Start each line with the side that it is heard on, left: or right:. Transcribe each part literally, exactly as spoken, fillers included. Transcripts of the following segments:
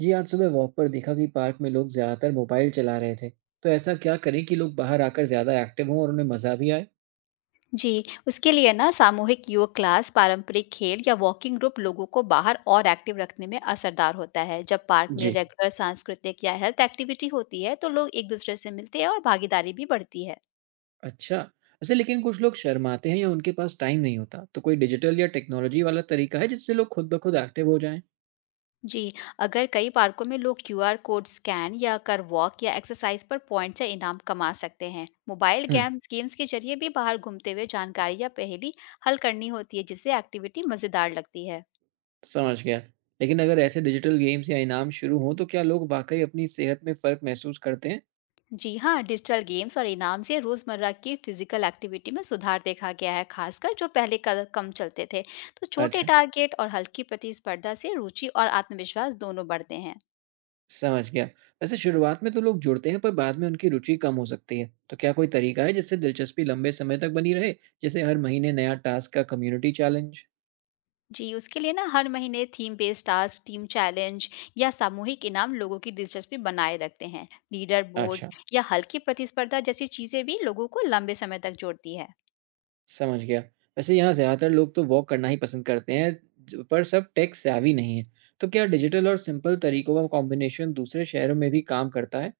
right: जी, आज सुबह वॉक पर देखा कि पार्क में लोग ज्यादातर मोबाइल चला रहे थे। तो ऐसा क्या करें कि लोग बाहर आकर ज्यादा एक्टिव हों और उन्हें मजा भी आए?
left: जी, उसके लिए ना सामूहिक योग क्लास, पारंपरिक खेल या वॉकिंग ग्रुप लोगों को बाहर और एक्टिव रखने में असरदार होता है। जब पार्क में
right: जी।
left: रेगुलर सांस्कृतिक या हेल्थ एक्टिविटी होती है, तो लोग एक-दूसरे से मिलते हैं और भागीदारी भी बढ़ती है।
right: अच्छा। अच्छा, लेकिन कुछ लोग शर्माते हैं या उनके पास टाइम नहीं होता, तो कोई डिजिटल या टेक्नोलॉजी वाला तरीका है जिससे लोग खुद ब खुद एक्टिव हो जाएं?
left: जी, अगर कई पार्कों में लोग क्यूआर कोड स्कैन या कर वॉक या एक्सरसाइज पर पॉइंट्स या इनाम कमा सकते हैं। मोबाइल
right: हम्म।
left: गेम्स गेम्स के जरिए भी बाहर घूमते हुए जानकारी या पहेली हल करनी होती है, जिससे एक्टिविटी मज़ेदार लगती है।
right: समझ गया। लेकिन अगर ऐसे डिजिटल गेम्स या इनाम शुरू हों तो क्या लोग वाकई अपनी सेहत में फर्क महसूस करते हैं?
left: जी हाँ, डिजिटल गेम्स और इनाम से रोजमर्रा की फिजिकल एक्टिविटी में सुधार देखा गया है, खासकर जो पहले कल- कम चलते थे। तो छोटे
right: अच्छा।
left: टारगेट और हल्की प्रतिस्पर्धा से रुचि और आत्मविश्वास दोनों बढ़ते हैं।
right: समझ गया। वैसे शुरुआत में तो लोग जुड़ते हैं पर बाद में उनकी रुचि कम हो सकती है। तो क्या कोई तरीका है जिससे दिलचस्पी लंबे समय तक बनी रहे? जैसे हर महीने नया टास्क या कम्युनिटी चैलेंज?
left: जी, उसके लिए ना हर महीने theme based task, team challenge या सामूहिक इनाम लोगों की दिलचस्पी बनाए रखते हैं। लीडर बोर्ड
right: अच्छा,
left: या हल्की प्रतिस्पर्धा जैसी चीजें भी लोगों को लंबे समय तक जोड़ती है।
right: समझ गया। वैसे यहाँ ज़्यादातर लोग तो वॉक करना ही पसंद करते हैं। ज- पर सब टेक savvy नहीं है। तो क्या डिजिटल और सिंपल तरीकों का कॉम्बिनेशन दूसरे शहरों में भी काम करता है?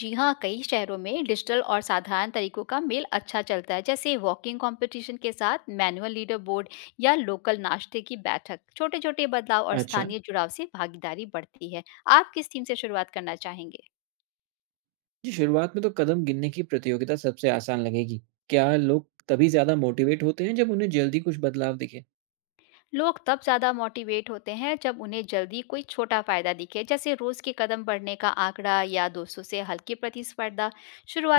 left: जी हाँ, कई शहरों में डिजिटल और साधारण तरीकों का मेल अच्छा चलता है, जैसे वॉकिंग कंपटीशन के साथ मैनुअल लीडर बोर्ड या लोकल नाश्ते की बैठक। छोटे छोटे बदलाव और
right: अच्छा।
left: स्थानीय जुड़ाव से भागीदारी बढ़ती है। आप किस थीम से शुरुआत करना चाहेंगे?
right: जी, शुरुआत में तो कदम गिनने की प्रतियोगिता सबसे आसान लगेगी। क्या लोग तभी ज़्यादा मोटिवेट होते हैं जब उन्हें जल्दी कुछ बदलाव दिखे?
left: लोग तब ज़्यादा मोटिवेट होते हैं जब उन्हें जल्दी कोई छोटा फायदा दिखे, जैसे रोज़ के कदम बढ़ने का आंकड़ा या दोस्तों से हल्की प्रतिस्पर्धा।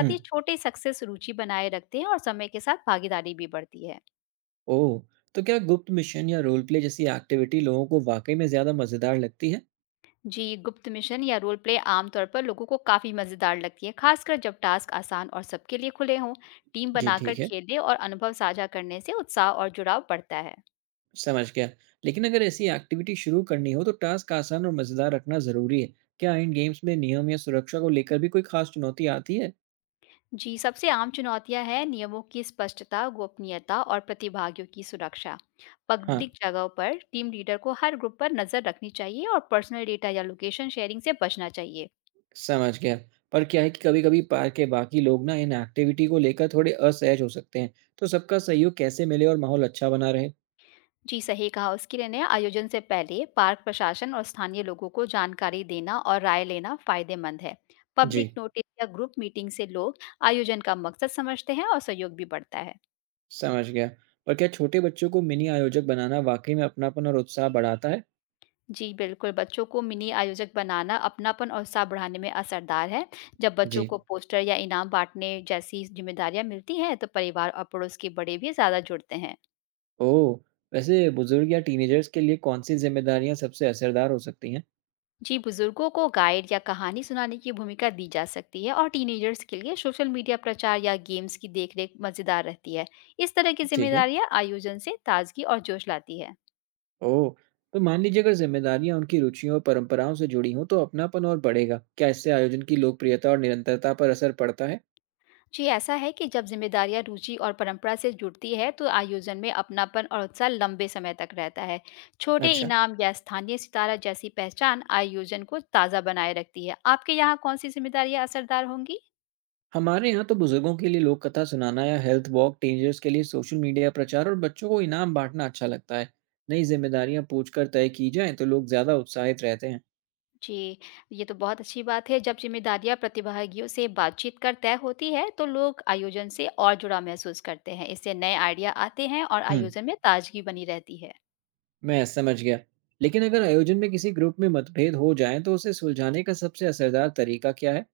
right: हम्म।
left: छोटे सक्सेस रुचि बनाए रखते हैं और समय के साथ भागीदारी भी बढ़ती है।
right: ओह! तो क्या गुप्त मिशन या रोल प्ले जैसी एक्टिविटी लोगों को वाक़ई में ज़्यादा मज़ेदार लगती है?
left: जी, गुप्त मिशन या रोल प्ले आमतौर पर लोगों को काफ़ी मज़ेदार लगती है, खासकर जब टास्क आसान और सबके लिए खुले हों। टीम
right: जी
left: बनाकर
right: ठीक है,
left: खेलने और अनुभव साझा करने से उत्साह और जुड़ाव बढ़ता है।
right: समझ गया। लेकिन अगर ऐसी एक्टिविटी शुरू करनी हो तो टास्क आसान और मज़ेदार रखना ज़रूरी है। क्या इन गेम्स में नियम या सुरक्षा को लेकर भी कोई ख़ास चुनौती आती है?
left: जी, सबसे आम चुनौतियां हैं नियमों की स्पष्टता, गोपनीयता और प्रतिभागियों की सुरक्षा।
right: हाँ,
left: पब्लिक जगहों पर टीम लीडर को हर ग्रुप पर नज़र रखनी चाहिए और पर्सनल डेटा या लोकेशन शेयरिंग से बचना चाहिए।
right: समझ गया। पर क्या है कि कभी-कभी पार्क के बाकी लोग ना इन एक्टिविटी को लेकर थोड़े असहज हो सकते हैं। तो सबका सहयोग कैसे मिले और माहौल अच्छा बना रहे?
left: जी, सही कहा। उसके लिए नया आयोजन से पहले पार्क प्रशासन और स्थानीय लोगों को जानकारी देना और राय लेना फायदेमंद है।
right: जी,
left: पब्लिक नोटिस या ग्रुप मीटिंग से लोग आयोजन का मकसद समझते हैं और सहयोग भी बढ़ता है।
right: समझ गया। पर क्या छोटे बच्चों को मिनी आयोजक बनाना वाक़ई में अपनापन और उत्साह बढ़ाता है?
left: जी, बिल्कुल। बच्चों को मिनी आयोजक बनाना अपनापन और उत्साह बढ़ाने में असरदार है। जब बच्चों
right: जी।
left: को पोस्टर या इनाम बांटने जैसी जिम्मेदारियां मिलती हैं, तो परिवार और पड़ोस के बड़े भी ज़्यादा जुड़ते हैं।
right: ओह! वैसे बुजुर्ग या टीनेजर्स के लिए कौन-सी ज़िम्मेदारियाँ सबसे असरदार हो सकती हैं?
left: जी, बुजुर्गों को गाइड या कहानी सुनाने की भूमिका दी जा सकती है और टीनेजर्स के लिए सोशल मीडिया प्रचार या गेम्स की देखरेख मजेदार रहती है। इस तरह की
right: ठीक है।
left: जिम्मेदारियां आयोजन से ताजगी और जोश लाती है।
right: ओह! तो मान लीजिए अगर ज़िम्मेदारियाँ उनकी रुचियों और परंपराओं से जुड़ी हों, तो अपनापन और बढ़ेगा। क्या इससे आयोजन की लोकप्रियता और निरंतरता पर असर पड़ता है?
left: जी, ऐसा है कि जब जिम्मेदारियां रुचि और परंपरा से जुड़ती है, तो आयोजन में अपनापन और उत्साह लंबे समय तक रहता है। छोटे
right: अच्छा।
left: इनाम या स्थानीय सितारा जैसी पहचान आयोजन को ताज़ा बनाए रखती है। आपके यहाँ कौन सी जिम्मेदारियां असरदार होंगी?
right: हमारे यहाँ तो बुजुर्गों के लिए लोक कथा सुनाना या हेल्थ वॉक, टीनेजर्स के लिए सोशल मीडिया प्रचार और बच्चों को इनाम बाँटना अच्छा लगता है। नई ज़िम्मेदारियाँ पूछकर तय की जाएँ, तो लोग ज़्यादा उत्साहित रहते हैं।
left: जी, ये तो बहुत अच्छी बात है। जब ज़िम्मेदारियाँ प्रतिभागियों से बातचीत कर तय होती है, तो लोग आयोजन से और जुड़ाव महसूस करते हैं। इससे नए आइडिया आते हैं और
right: हुँ।
left: आयोजन में ताजगी बनी रहती है।
right: मैं समझ गया। लेकिन अगर आयोजन में किसी ग्रुप में मतभेद हो जाएँ तो उसे सुलझाने का सबसे असरदार तरीका क्या है?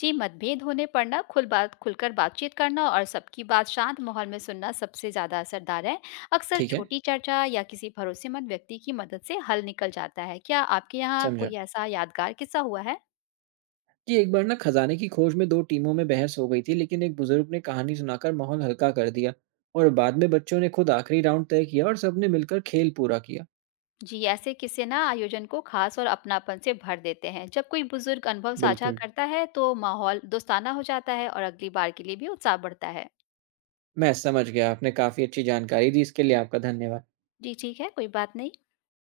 left: जी, मतभेद होने पर ना खुल बात खुलकर बातचीत करना और सबकी बात शांत माहौल में सुनना सबसे ज़्यादा असरदार है। अक्सर
right: ठीक है,
left: छोटी चर्चा या किसी भरोसेमंद व्यक्ति की मदद से हल निकल जाता है। क्या आपके यहाँ
right: समझा।
left: कोई ऐसा यादगार किस्सा हुआ है?
right: कि एक बार ना खजाने की खोज में दो टीमों में बहस हो गई थी, लेकिन एक बुजुर्ग ने कहानी सुनाकर माहौल हल्का कर दिया और बाद में बच्चों ने खुद आखिरी राउंड तय किया और सबने मिलकर खेल पूरा किया।
left: जी, ऐसे किस्से ना आयोजन को खास और अपनापन से भर देते हैं। जब कोई बुजुर्ग अनुभव साझा
right: बिल्कुल,
left: करता है, तो माहौल दोस्ताना हो जाता है और अगली बार के लिए भी उत्साह बढ़ता है।
right: मैं समझ गया। आपने काफ़ी अच्छी जानकारी दी, इसके लिए आपका धन्यवाद।
left: जी, ठीक है, कोई बात नहीं।